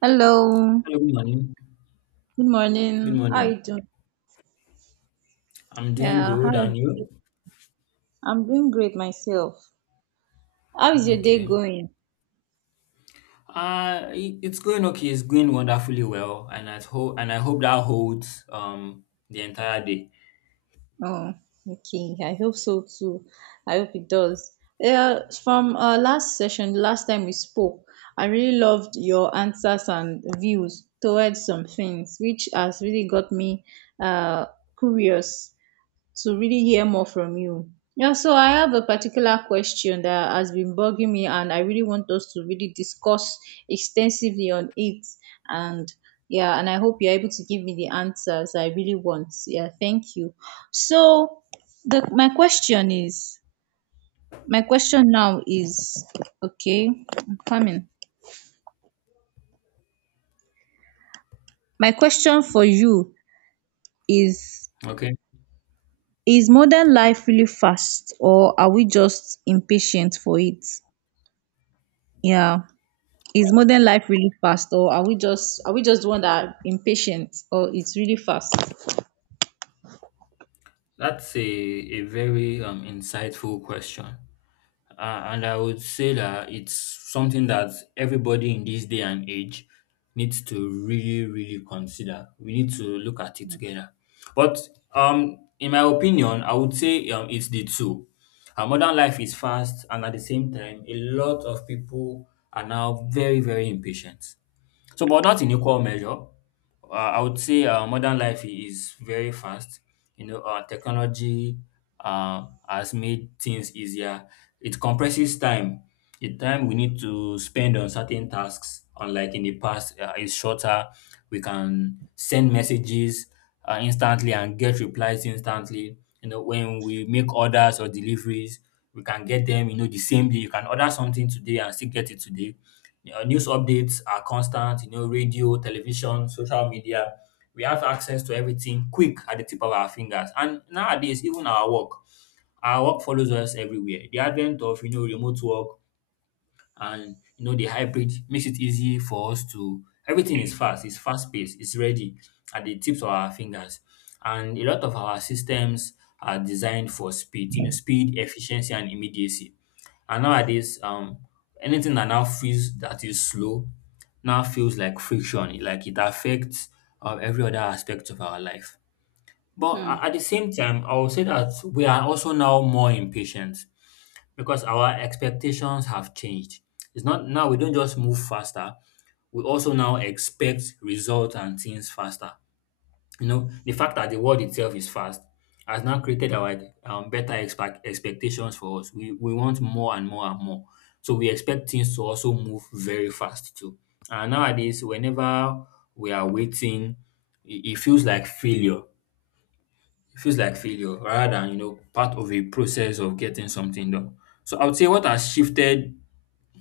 Hello. Hello, good morning. Good Good morning. How are morning. you doing? I'm doing Yeah, hi. good, and you? I'm doing great myself. How is your day Okay. going? It's going okay. It's going wonderfully well, and I hope that holds the entire day. Oh, okay. I hope so too. I hope it does. Yeah, from last session, last time we spoke, I really loved your answers and views towards some things, which has really got me uh curious to really hear more from you. Yeah, so I have a particular question that has been bugging me, and I really want us to really discuss extensively on it. And yeah, and I hope you're able to give me the answers I really want. Yeah, thank you. So, the, my question is my question now is okay, I'm coming. My question for you is Okay. Is modern life really fast, or are we just impatient for it? Yeah. Is modern life really fast, or are we just the one that are impatient, or it's really fast? That's a very insightful question. And I would say that it's something that everybody in this day and age needs to really, really consider. We need to look at it together. But in my opinion, I would say it's the two. Our modern life is fast, and at the same time, a lot of people are now very, very impatient. So, but not in equal measure. I would say is very fast. You know, technology has made things easier. It compresses time. The time we need to spend on certain tasks, unlike in the past, is shorter. We can send messages instantly and get replies instantly. You know, when we make orders or deliveries, we can get them. You know, the same day. You can order something today and still get it today. News updates are constant, you know, radio, television, social media. We have access to everything quick at the tip of our fingers. And nowadays, even our work follows us everywhere. The advent of, you know, remote work, and you know the hybrid makes it easy for us to everything is fast, it's fast paced, it's ready at the tips of our fingers, and a lot of our systems are designed for speed, you know, speed, efficiency, and immediacy. And nowadays, anything that is slow now feels like friction, like it affects every other aspect of our life. But Hmm. at the same time, I will say that we are also now more impatient, because our expectations have changed. It's not now we don't just move faster, we also now expect results and things faster. You know, the fact that the world itself is fast has now created our better expectations for us. We want more and more and more. So we expect things to also move very fast too. And nowadays, whenever we are waiting, it feels like failure, it feels like failure, rather than you know part of a process of getting something done. So I would say what has shifted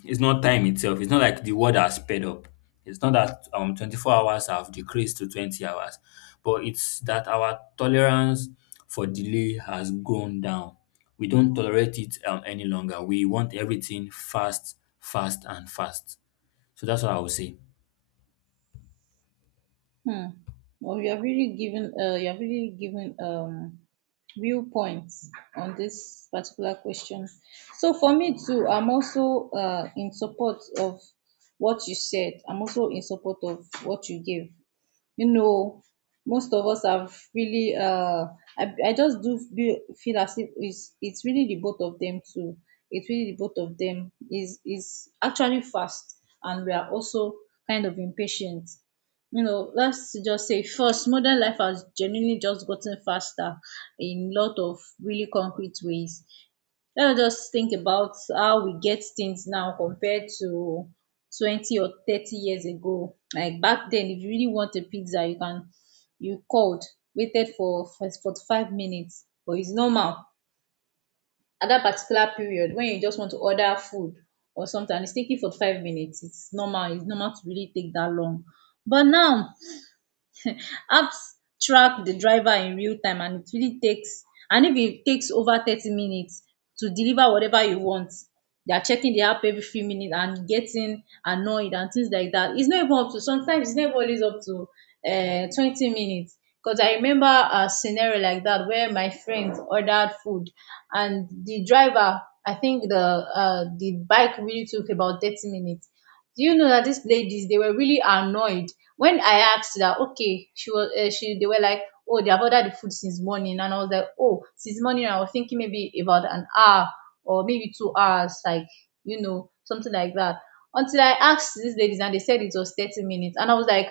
is not time itself. It's not like the world has sped up. It's not that 24 hours have decreased to 20 hours, but it's that our tolerance for delay has gone down. We don't tolerate it any longer. We want everything fast, fast, and fast. So that's what I would say. Hmm. Well, you have really given you have really given viewpoints on this particular question. So for me too, I'm also in support of what you said. I'm also in support of what you gave. You know, most of us have really, I just do feel as if it's really the both of them too. It's really the both of them. Is actually fast, and we are also kind of impatient. You know, let's just say first, modern life has genuinely just gotten faster in lot of really concrete ways. Let us just think about how we get things now compared to 20 or 30 years ago. Like back then, if you really want a pizza, you you called, waited for 45 minutes, but it's normal. At that particular period, when you just want to order food or something, and it's taking 45 minutes, it's normal. It's normal to really take that long. But now, apps track the driver in real time, and it really takes and if it takes over 30 minutes to deliver whatever you want, they are checking the app every few minutes and getting annoyed and things like that. It's not even up to, sometimes it's never always up to 20 minutes. Because I remember a scenario like that where my friend ordered food, and the driver, I think the bike really took about 30 minutes. Do you know that these ladies, they were really annoyed when I asked that? Okay, she was she they were like, oh, they have ordered the food since morning, and I was like, oh, since morning, I was thinking maybe about an hour or maybe 2 hours, like, you know, something like that. Until I asked these ladies and they said it was 30 minutes, and I was like,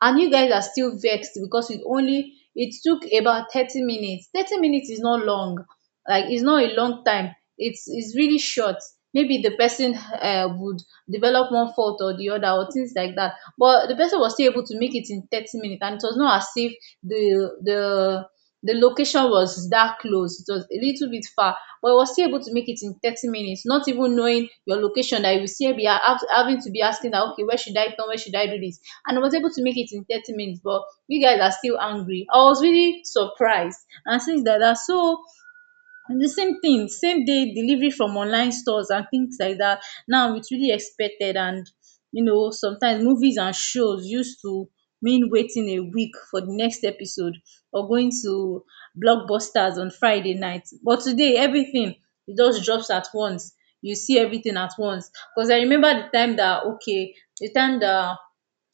and you guys are still vexed? Because it took about 30 minutes. 30 minutes is not long, like, it's not a long time, it's really short. Maybe the person would develop one fault or the other or things like that, but the person was still able to make it in 30 minutes. And it was not as if the the the location was that close. It was a little bit far, but I was still able to make it in 30 minutes, not even knowing your location, that you will still be having to be asking that, okay, where should I turn, where should I do this, and was able to make it in 30 minutes, but you guys are still angry. I was really surprised. And since like that. That's So the same thing, same day delivery from online stores and things like that. Now it's really expected. And you know, sometimes movies and shows used to mean waiting a week for the next episode, or going to blockbusters on Friday night. But today everything, it just drops at once. You see everything at once. Because I remember the time that, okay, the time that,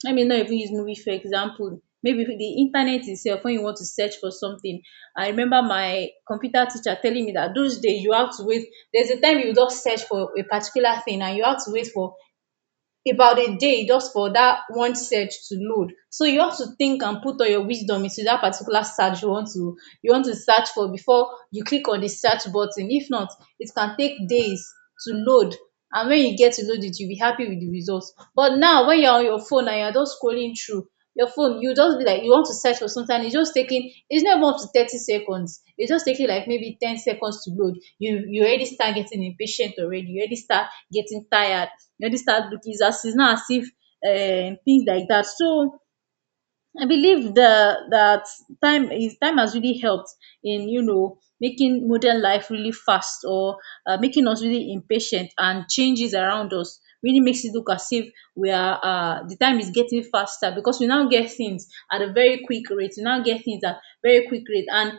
let me not even use movie for example, maybe the internet itself, when you want to search for something, I remember my computer teacher telling me that those days you have to wait. There's a time you just search for a particular thing and you have to wait for about a day just for that one search to load. So you have to think and put all your wisdom into that particular search you want to search for before you click on the search button. If not, it can take days to load. And when you get to load it, you'll be happy with the results. But now when you're on your phone and you're just scrolling through your phone, you just be like, you want to search for something, it's just taking, it's not even up to 30 seconds, it's just taking like maybe 10 seconds to load, you already start getting impatient already, you already start getting tired, you already start looking, it's as, it's not as if things like that. So I believe the that time has really helped in, you know, making modern life really fast, or making us really impatient. And changes around us really makes it look as if we are, the time is getting faster because we now get things at a very quick rate. We now get things at very quick rate, and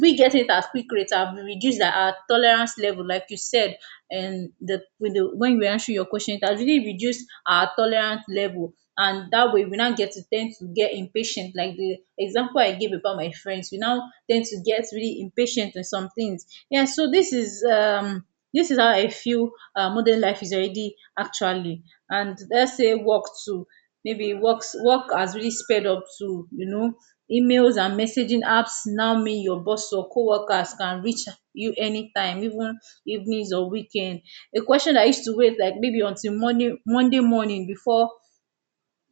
we get it at quick rates, have reduced our tolerance level, like you said. And the, with the, when we answer your question, it has really reduced our tolerance level, and that way we now get to tend to get impatient, like the example I gave about my friends, we now tend to get really impatient on some things. Yeah, so this is how I feel modern life is already actually. And let's say work too, maybe work has really sped up to, you know, emails and messaging apps now mean your boss or coworkers can reach you anytime, even evenings or weekend. A question I used to wait like maybe until Monday morning before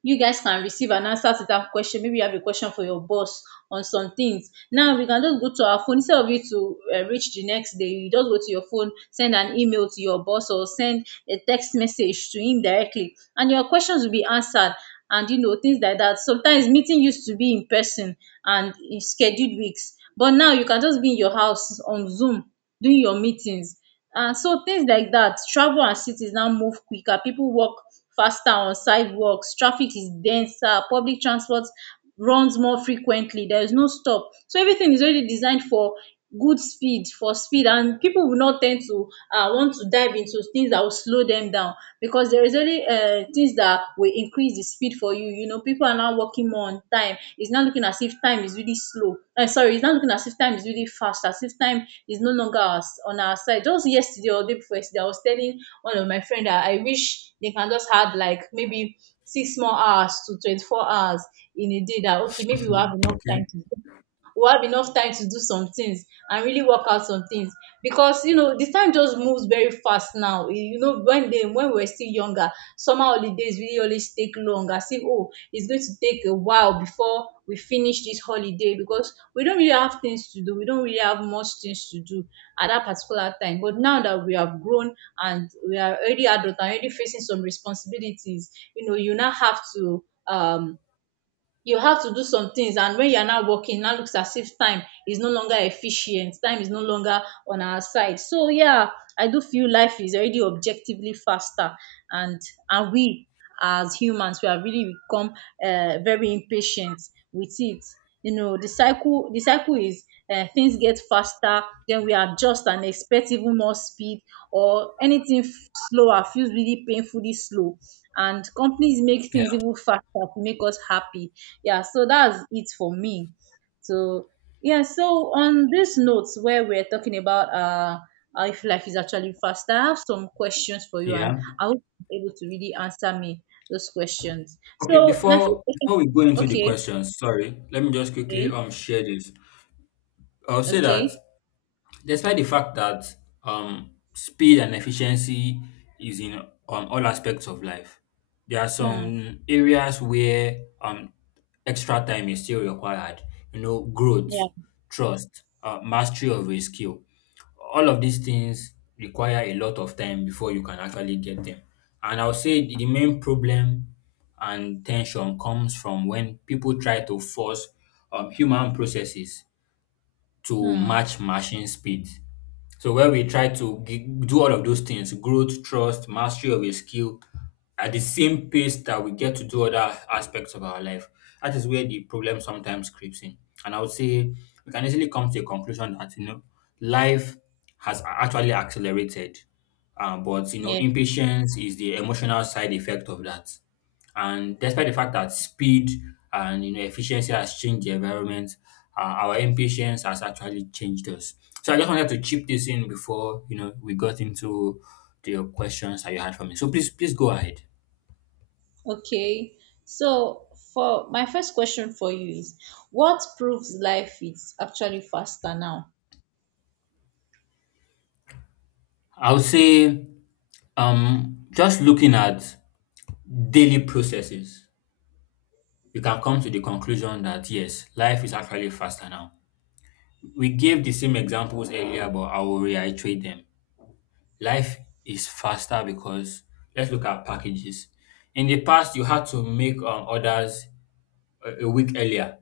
you guys can receive and answer to that question. Maybe you have a question for your boss on some things. Now we can just go to our phone instead of you to reach the next day. You just go to your phone, send an email to your boss, or send a text message to him directly, and your questions will be answered. And you know things like that. Sometimes meeting used to be in person and in scheduled weeks, but now you can just be in your house on Zoom doing your meetings. And so things like that, travel and cities now move quicker. People walk faster on sidewalks, traffic is denser, public transport runs more frequently, there is no stop. So everything is already designed for good speed, for speed, and people will not tend to want to dive into things that will slow them down because there is only things that back will increase the speed for you. You know, people are now working more on time. It's not looking as if time is really slow. Sorry, it's not looking as if time is really fast, as if time is no longer on our side. Just yesterday or day before yesterday, I was telling one of my friend that I wish they can just have like maybe 6 more hours to 24 hours in a day, that, okay, maybe Mhm. Okay. We'll have enough time to do some things and really work out some things. Because you know the time just moves very fast now. You know, when we were still younger, summer holidays really always take long, as if, oh, it's going to take a while before we finish this holiday because we don't really have things to do, we don't really have much things to do at that particular time. But now that we have grown, and we are already adult and already facing some responsibilities, you know, you now have to you have to do some things, and when you're not working, now looks as if time is no longer efficient, time is no longer on our side. So yeah, I do feel life is already objectively faster. And and we, as humans, we have really become very impatient with it. You know, the cycle is, things get faster, then we adjust and expect even more speed, or anything slower feels really painfully slow, and companies make Yeah. things even faster to make us happy. Yeah, so that's it for me. So yeah, so on this note, where we're talking about if life is actually faster, I have some questions for you, and Yeah. I hope you're able to really answer me those questions. Okay, So my first before question before we go into the Okay, questions, sorry, let me just quickly okay, share this. I'll say that okay. despite the fact that speed and efficiency is in all aspects of life, there are Hmm. some areas where extra time is still required. You know, Yeah. growth, trust, mastery of a skill. All of these things require a lot of time before you can actually get them. And I'll say the main problem and tension comes from when people try to force human processes to Hmm. match machine speed. So where we try to g- do all of those things, growth, trust, mastery of a skill at the same pace that we get to do other aspects of our life. That is where the problem sometimes creeps in. And I would say we can easily come to a conclusion that, you know, life has actually accelerated. But, you know, Yeah. impatience is the emotional side effect of that. And despite the fact that speed and you know efficiency has changed the environment, our impatience has actually changed us. So I just wanted to chip this in before you know we got into the questions that you had for me. So please, please go ahead. Okay. So for my first question for you is, what proves life is actually faster now? I would say, just looking at daily processes, we can come to the conclusion that yes, life is actually faster now. We gave the same examples earlier, but I will reiterate them. Life is faster because let's look at packages. In the past, you had to make orders a week earlier.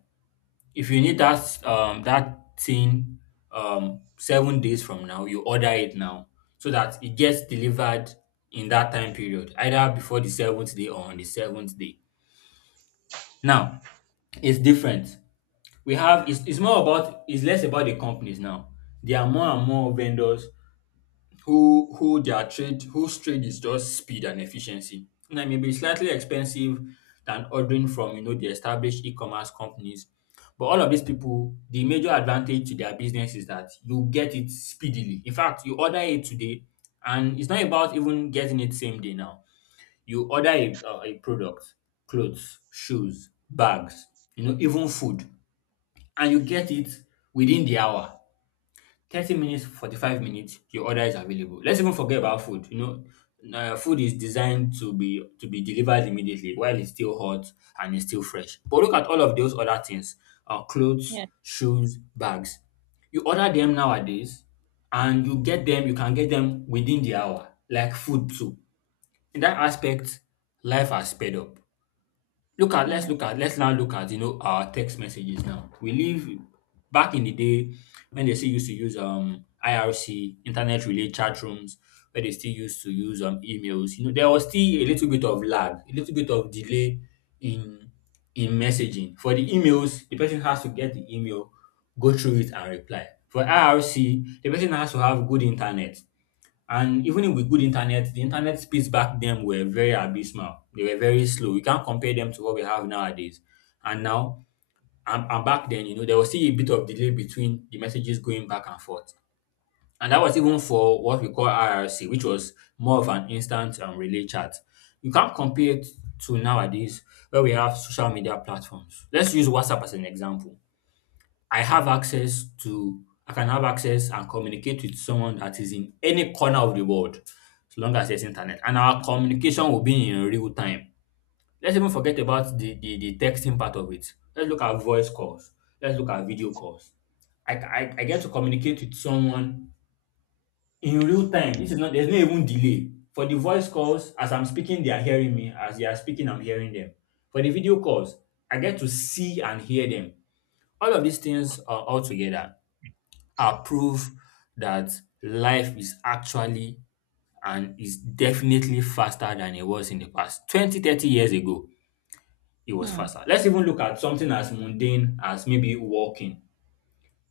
If you need that that thing 7 days from now, you order it now so that it gets delivered in that time period, either before the seventh day or on the seventh day. Now it's different. We have it's more about it's less about the companies now. There are more and more vendors whose trade is just speed and efficiency. And it may be slightly expensive than ordering from you know the established e-commerce companies. But all of these people, the major advantage to their business is that you get it speedily. In fact, you order it today, and it's not about even getting it same day now. You order a product, clothes, shoes, bags, you know, even food, and you get it within the hour, 30 minutes, 45 minutes, your order is available. Let's even forget about food. You know, food is designed to be delivered immediately while it's still hot and it's still fresh. But look at all of those other things: clothes, Yeah. shoes, bags. You order them nowadays, and you get them. You can get them within the hour, like food too. In that aspect, life has sped up. Hmm. Look at let's now look at you know our text messages now. We live back in the day when they still used to use IRC, internet relay chat rooms, where they still used to use emails. You know there was still a little bit of lag, a little bit of delay in in messaging. For the emails, the person has to get the email, go through it and reply. For IRC, the person has to have good internet, and even if with good internet, the internet speeds back then were very abysmal. They were very slow. We can't compare them to what we have nowadays. And now, and back then, you know, there was still a bit of delay between the messages going back and forth. And that was even for what we call IRC, which was more of an instant relay chat. You can't compare it to nowadays where we have social media platforms. Let's use WhatsApp as an example. I have access to I can have access and communicate with someone that is in any corner of the world as long as there's internet, and our communication will be in real time. Let's even forget about the texting part of it. Let's look at voice calls. Let's look at video calls. I get to communicate with someone in real time. This is not there's no even delay. For the voice calls, as I'm speaking, they are hearing me. As they are speaking, I'm hearing them. For the video calls, I get to see and hear them. All of these things are all together are that life is actually and is definitely faster than it was in the past. 20, 30 years ago, it was Hmm. faster. Let's even look at something as mundane as maybe walking.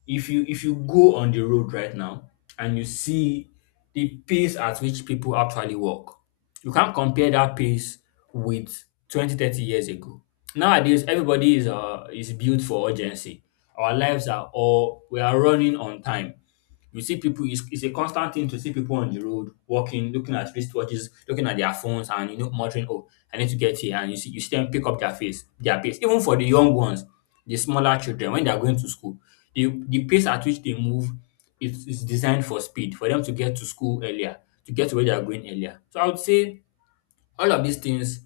If you go on the road right now and you see the pace at which people actually walk, you can't compare that pace with 20, 30 years ago. Nowadays, everybody is built for urgency. Our lives are all we are running on time. You see people, it's a constant thing to see people on the road walking, looking at wristwatches, looking at their phones, and you know, muttering, "Oh, I need to get here." And you see them pick up their pace. Even for the young ones, the smaller children, when they are going to school, the pace at which they move is designed for speed, for them to get to school earlier, to get to where they are going earlier. So I would say all of these things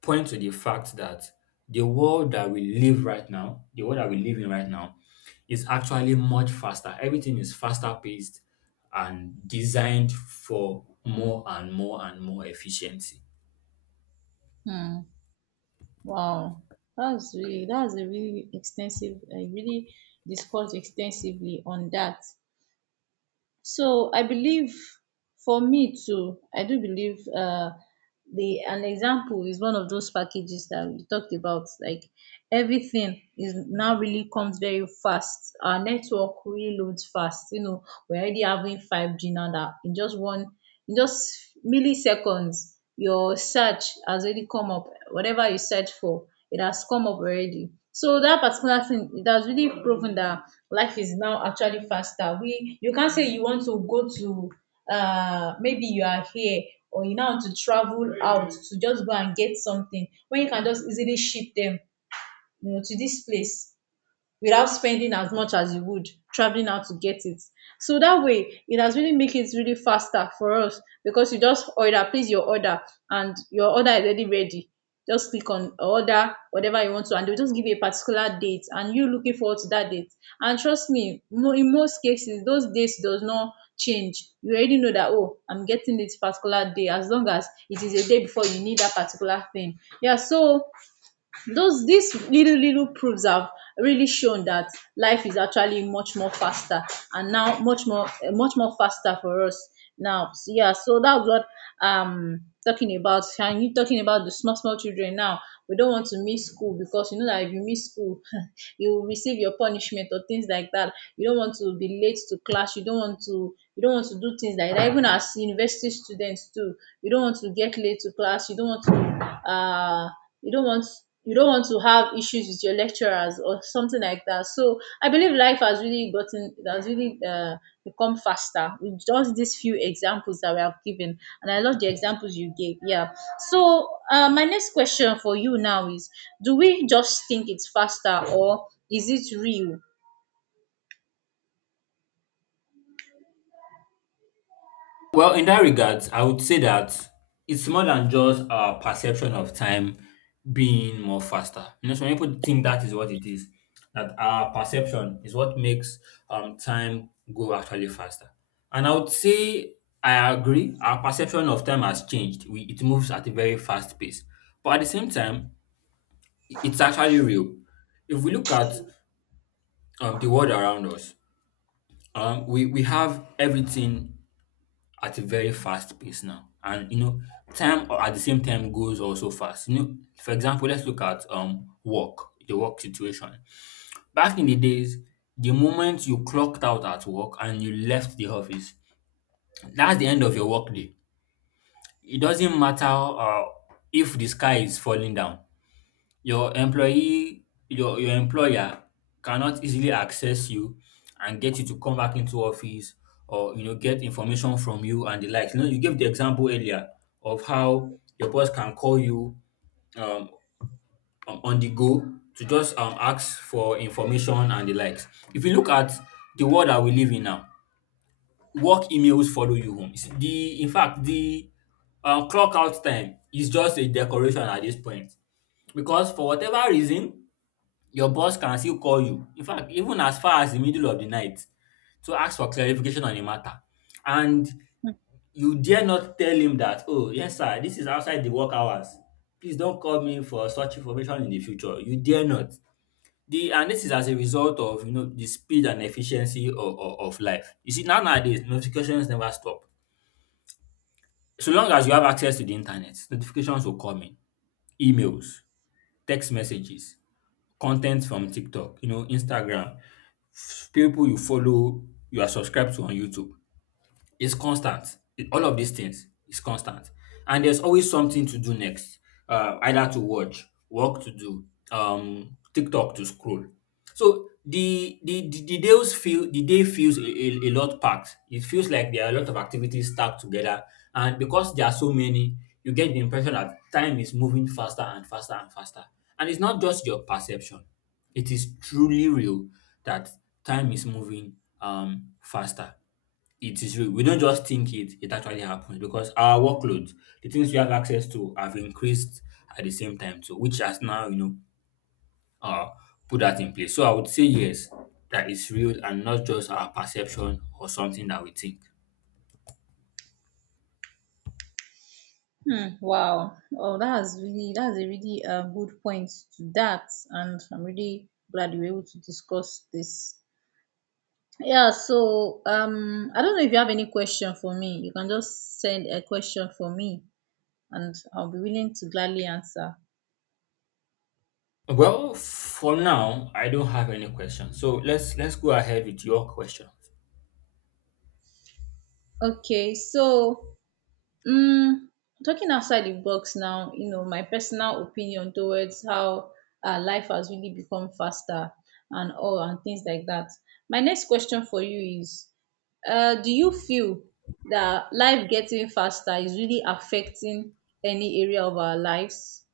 point to the fact that the world that we live right now, the world that we live in right now, is actually much faster. Everything is faster paced and designed for more and more and more efficiency. Hmm. Wow. That's a really extensive. I really discussed extensively on that. So I believe for me too, I do believe the an example is one of those packages that we talked about, like everything is now really comes very fast. Our network really loads fast. You know, we're already having 5G now that in just one, in just milliseconds, your search has already come up. Whatever you search for, it has come up already. So that particular thing, it has really proven that life is now actually faster. We you can't say you want to go to maybe you are here, or you now want to travel out to just go and get something when you can just easily ship them, you know, to this place without spending as much as you would traveling out to get it. So that way, it has really make it really faster for us because you just order, place your order, and your order is already ready. Just click on order whatever you want to, and they'll just give you a particular date, and you looking forward to that date. And trust me, in most cases, those dates does not change. You already know that, oh, I'm getting this particular day, as long as it is a day before you need that particular thing. Yeah, so those these little proofs have really shown that life is actually much more faster, and now much more faster for us now. So, yeah, so that's what talking about. And you talking about the small children now, we don't want to miss school because you know that if you miss school you will receive your punishment or things like that. You don't want to be late to class. You don't want to do things like that. Even as university students too, you don't want to get late to class. You don't want to you don't want have issues with your lecturers or something like that. So I believe life has really become faster with just these few examples that we have given, and I love the examples you gave. Yeah. So my next question for you now is: do we just think it's faster, or is it real? Well, in that regards, I would say that it's more than just our perception of time being more faster. You know, some people think that is what it is, that our perception is what makes time go actually faster. And I would say I agree, our perception of time has changed. We, it moves at a very fast pace. But at the same time, it's actually real. If we look at the world around us, we have everything at a very fast pace now. And you know, time or at the same time goes also fast. You know, for example, let's look at work, the work situation. Back in the days, the moment you clocked out at work and you left the office, that's the end of your work day. It doesn't matter if the sky is falling down. Your employee your employer cannot easily access you and get you to come back into office, or you know, get information from you and the likes. You know, you gave the example earlier of how your boss can call you um on the go to just ask for information and the likes. If you look at the world that we live in now, work emails follow you home. It's The in fact the clock out time is just a decoration at this point, because for whatever reason your boss can still call you. In fact, even as far as the middle of the night, to ask for clarification on a matter. And you dare not tell him that, oh, yes, sir, this is outside the work hours. Please don't call me for such information in the future. You dare not. And this is as a result of you know the speed and efficiency of life. You see, now nowadays notifications never stop. So long as you have access to the internet, notifications will come in, emails, text messages, content from TikTok, you know, Instagram, people you follow, you are subscribed to on YouTube. It's constant. All of these things is constant. And there's always something to do next. Either to watch, work to do, TikTok to scroll. So the day feels a lot packed. It feels like there are a lot of activities stacked together. And because there are so many, you get the impression that time is moving faster and faster and faster. And it's not just your perception. It is truly real that time is moving faster. It is real. We don't just think it, it actually happens because our workload, the things we have access to, have increased at the same time too, which has now, you know, uh, put that in place. So I would say yes, that is real and not just our perception or something that we think. Hmm, wow. Oh, that's really, that's a really good point to that, and I'm really glad you were able to discuss this. Yeah, so I don't know if you have any question for me. You can just send a question for me, and I'll be willing to gladly answer. Well, for now, I don't have any questions. So let's go ahead with your question. Okay, so um, talking outside the box now, you know, my personal opinion towards how life has really become faster and all and things like that. My next question for you is, do you feel that life getting faster is really affecting any area of our lives?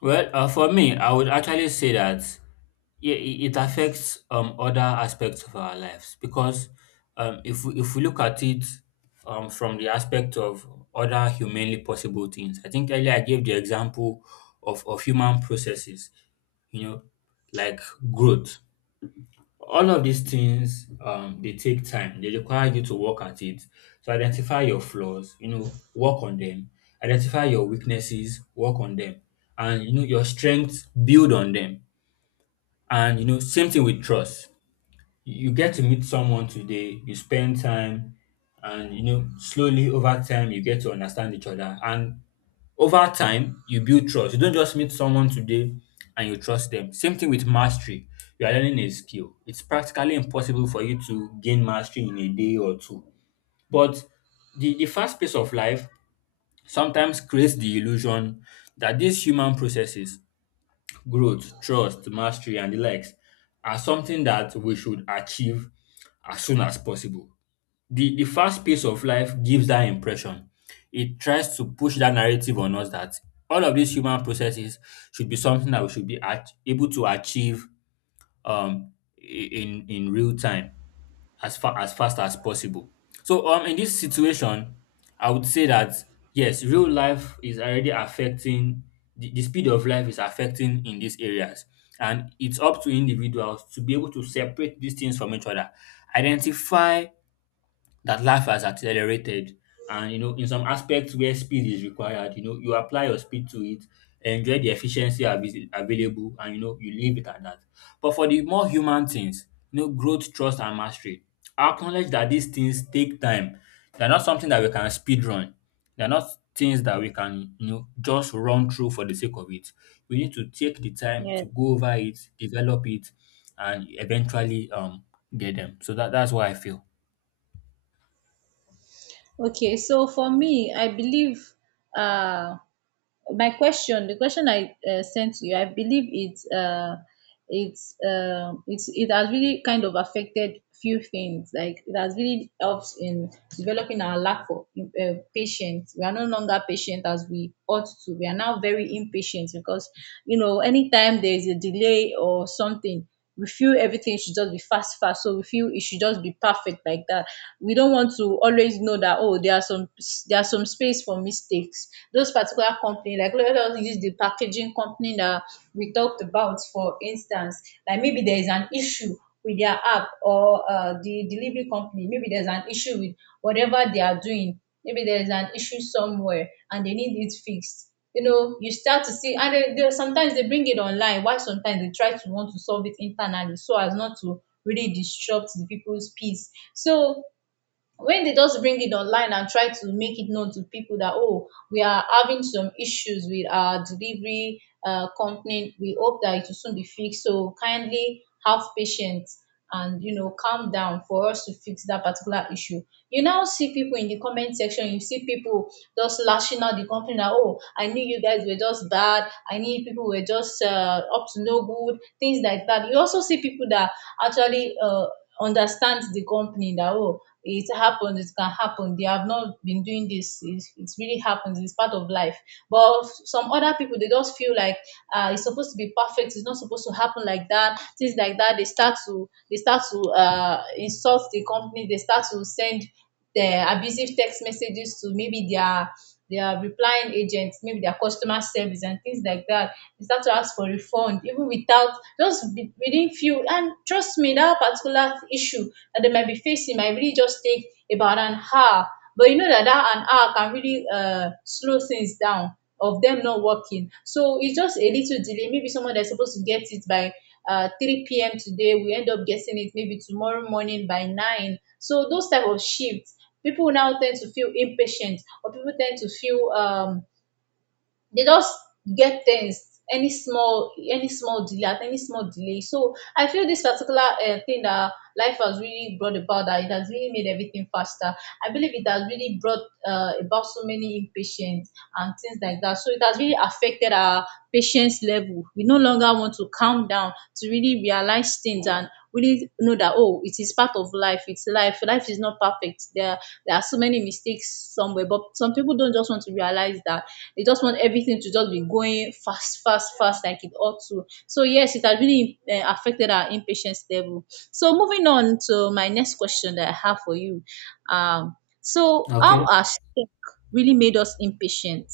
Well, for me, I would actually say that yeah, it affects other aspects of our lives, because if we look at it from the aspect of other humanly possible things. I think earlier I gave the example of human processes, you know, like growth. All of these things they take time. They require you to work at it. So identify your flaws, you know, work on them. Identify your weaknesses, work on them. And you know your strengths, build on them. And you know, same thing with trust. You get to meet someone today, you spend time, and you know, slowly over time you get to understand each other. And over time, you build trust. You don't just meet someone today and you trust them. Same thing with mastery. You are learning a skill. It's practically impossible for you to gain mastery in a day or two. But the fast pace of life sometimes creates the illusion that these human processes, growth, trust, mastery, and the likes, are something that we should achieve as soon as possible. The fast pace of life gives that impression. It tries to push that narrative on us that all of these human processes should be something that we should be able to achieve um in real time, as far as fast as possible. So in this situation, I would say that yes, real life is already affecting the speed of life is affecting in these areas. And it's up to individuals to be able to separate these things from each other, identify that life has accelerated, and you know, in some aspects where speed is required, you know, you apply your speed to it, enjoy the efficiency available, and you know, you leave it at that. But for the more human things, you know, growth, trust, and mastery, acknowledge that these things take time. They're not something that we can speed run. They're not things that we can, you know, just run through for the sake of it. We need to take the time Yeah. to go over it, develop it, and eventually get them. So that that's what I feel. Okay, so for me, I believe uh, the question I sent to you, I believe it has really kind of affected few things. Like it has really helped in developing our lack of patience. We are no longer patient as we ought to. We are now very impatient because you know anytime there is a delay or something, we feel everything should just be fast fast, so we feel it should just be perfect like that. We don't want to always know that, oh, there are some, there are some space for mistakes. Those particular company, like let us use the packaging company that we talked about for instance. Like maybe there is an issue with their app, or the delivery company, maybe there's an issue with whatever they are doing, maybe there's an issue somewhere and they need it fixed. You know, you start to see, and they sometimes they bring it online, while sometimes they try to want to solve it internally so as not to really disrupt the people's peace. So when they just bring it online and try to make it known to people that, oh, we are having some issues with our delivery company, we hope that it will soon be fixed, so kindly have patience and, you know, calm down for us to fix that particular issue. You now see people in the comment section. You see people just lashing out the company, that, oh, I knew you guys were just bad, I knew people were just up to no good, things like that. You also see people that actually understand the company, that, oh, it happens, it can happen, they have not been doing this. It really happens, it's part of life. But some other people, they just feel like, it's supposed to be perfect, it's not supposed to happen like that, things like that. They start to insult the company. They start to send the abusive text messages to maybe their replying agents, maybe their customer service and things like that. They start to ask for refund even without just within few. And trust me, that particular issue that they might be facing might really just take about an hour. But you know that that an hour can really slow things down of them not working. So it's just a little delay. Maybe someone that's supposed to get it by 3 p.m. today, we end up getting it maybe tomorrow morning by 9. So those type of shifts, people now tend to feel impatient, or people tend to feel they just get things, any small delay at any small delay. So I feel this particular thing that life has really brought about, that it has really made everything faster, I believe it has really brought about so many impatience and things like that. So it has really affected our patience level. We no longer want to calm down to really realize things and really know that, oh, it is part of life. It's life. Life is not perfect. There are so many mistakes somewhere, but some people don't just want to realize that. They just want everything to just be going fast, fast, fast, like it ought to. So yes, it has really affected our impatience level. So moving on to my next question that I have for you. Um, so how Okay, has tech really made us impatient?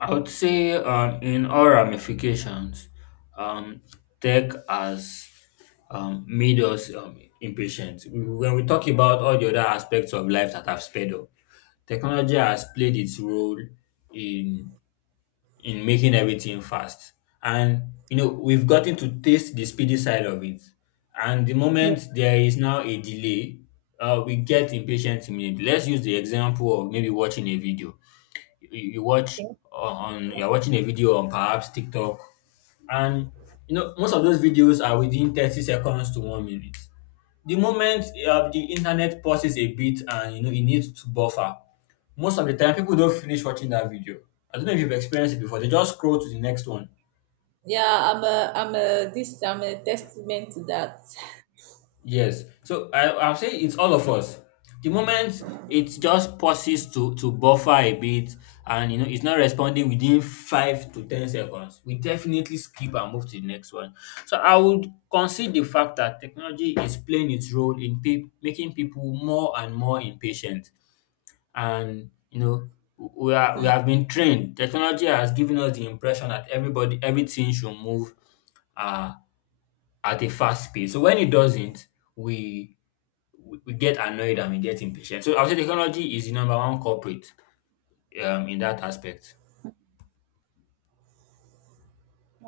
I would say in all ramifications, um, tech has made us impatient. When we talk about all the other aspects of life that have sped up, technology has played its role in in making everything fast. And you know, we've gotten to taste the speedy side of it. And the Yeah, moment there is now a delay, we get impatient immediately. Let's use the example of maybe watching a video. You you, watch okay. On you're watching a video on perhaps TikTok, and you know, most of those videos are within 30 seconds to 1 minute. The moment the internet pauses a bit and you know it needs to buffer, most of the time people don't finish watching that video. I don't know if you've experienced it before, they just scroll to the next one. Yeah, I'm a testament to that. Yes. So I, I'll say it's all of us. The moment it just pauses to buffer a bit, and you know it's not responding within 5 to 10 seconds, we definitely skip and move to the next one. So I would concede the fact that technology is playing its role in making people more and more impatient. And you know, we are we have been trained. Technology has given us the impression that everybody everything should move uh, at a fast pace. So when it doesn't, we we get annoyed and we get impatient. So I would say technology is the number one culprit in that aspect.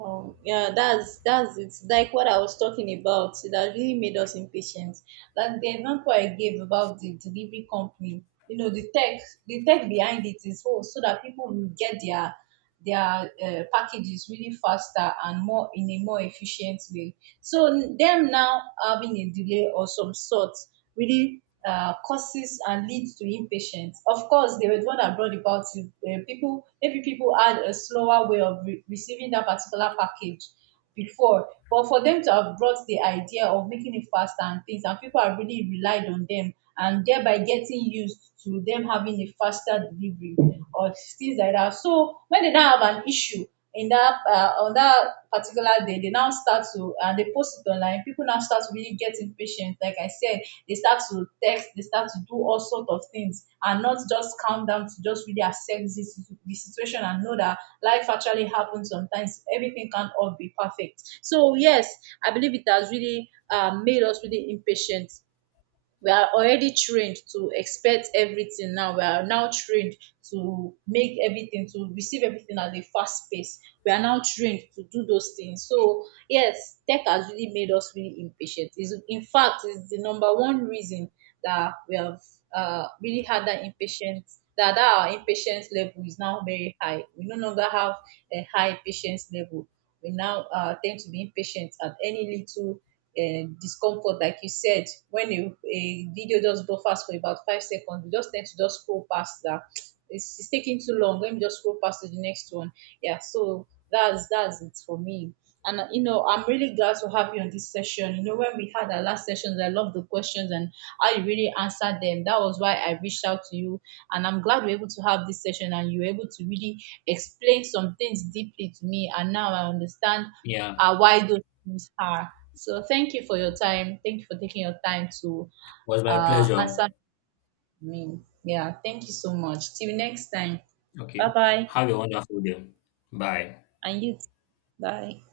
Yeah, that's it's like what I was talking about. It has really made us impatient. Like the example I gave about the delivery company, you know, the tech behind it is so that people will get their packages really faster and more in a more efficient way. So them now having a delay or some sort really causes and leads to impatience. Of course, they were the one that brought about it. People maybe people had a slower way of receiving that particular package before, but for them to have brought the idea of making it faster and things, and people are really relied on them and thereby getting used to them having a faster delivery or things like that. So when they now have an issue in that, on that particular day, they now start to, and they post it online. People now start to really get impatient. Like I said, they start to text, they start to do all sort of things, and not just calm down to just really accept this, the situation, and know that life actually happens sometimes. Everything can't all be perfect. So yes, I believe it has really made us really impatient. We are already trained to expect everything now. We are now trained to make everything, to receive everything at a fast pace. We are now trained to do those things. So yes, tech has really made us really impatient. Is in fact, is the number one reason that we have really had that impatience. That our impatience level is now very high. We no longer have a high patience level. We now tend to be impatient at any little discomfort, like you said, when a video just buffers for about 5 seconds, you just tend to just scroll past that. It's taking too long. Let me just scroll past to the next one. Yeah, so that's it for me. And I'm really glad to have you on this session. You know, when we had our last sessions, I love the questions and how you really answered them. That was why I reached out to you, and I'm glad we're able to have this session, and you were able to really explain some things deeply to me. And now I understand Yeah, why those things are. So thank you for your time. Thank you for taking your time to was my pleasure. answer me. Yeah, thank you so much. Till next time. Okay, Bye bye. have a wonderful day. Bye. And you too. Bye.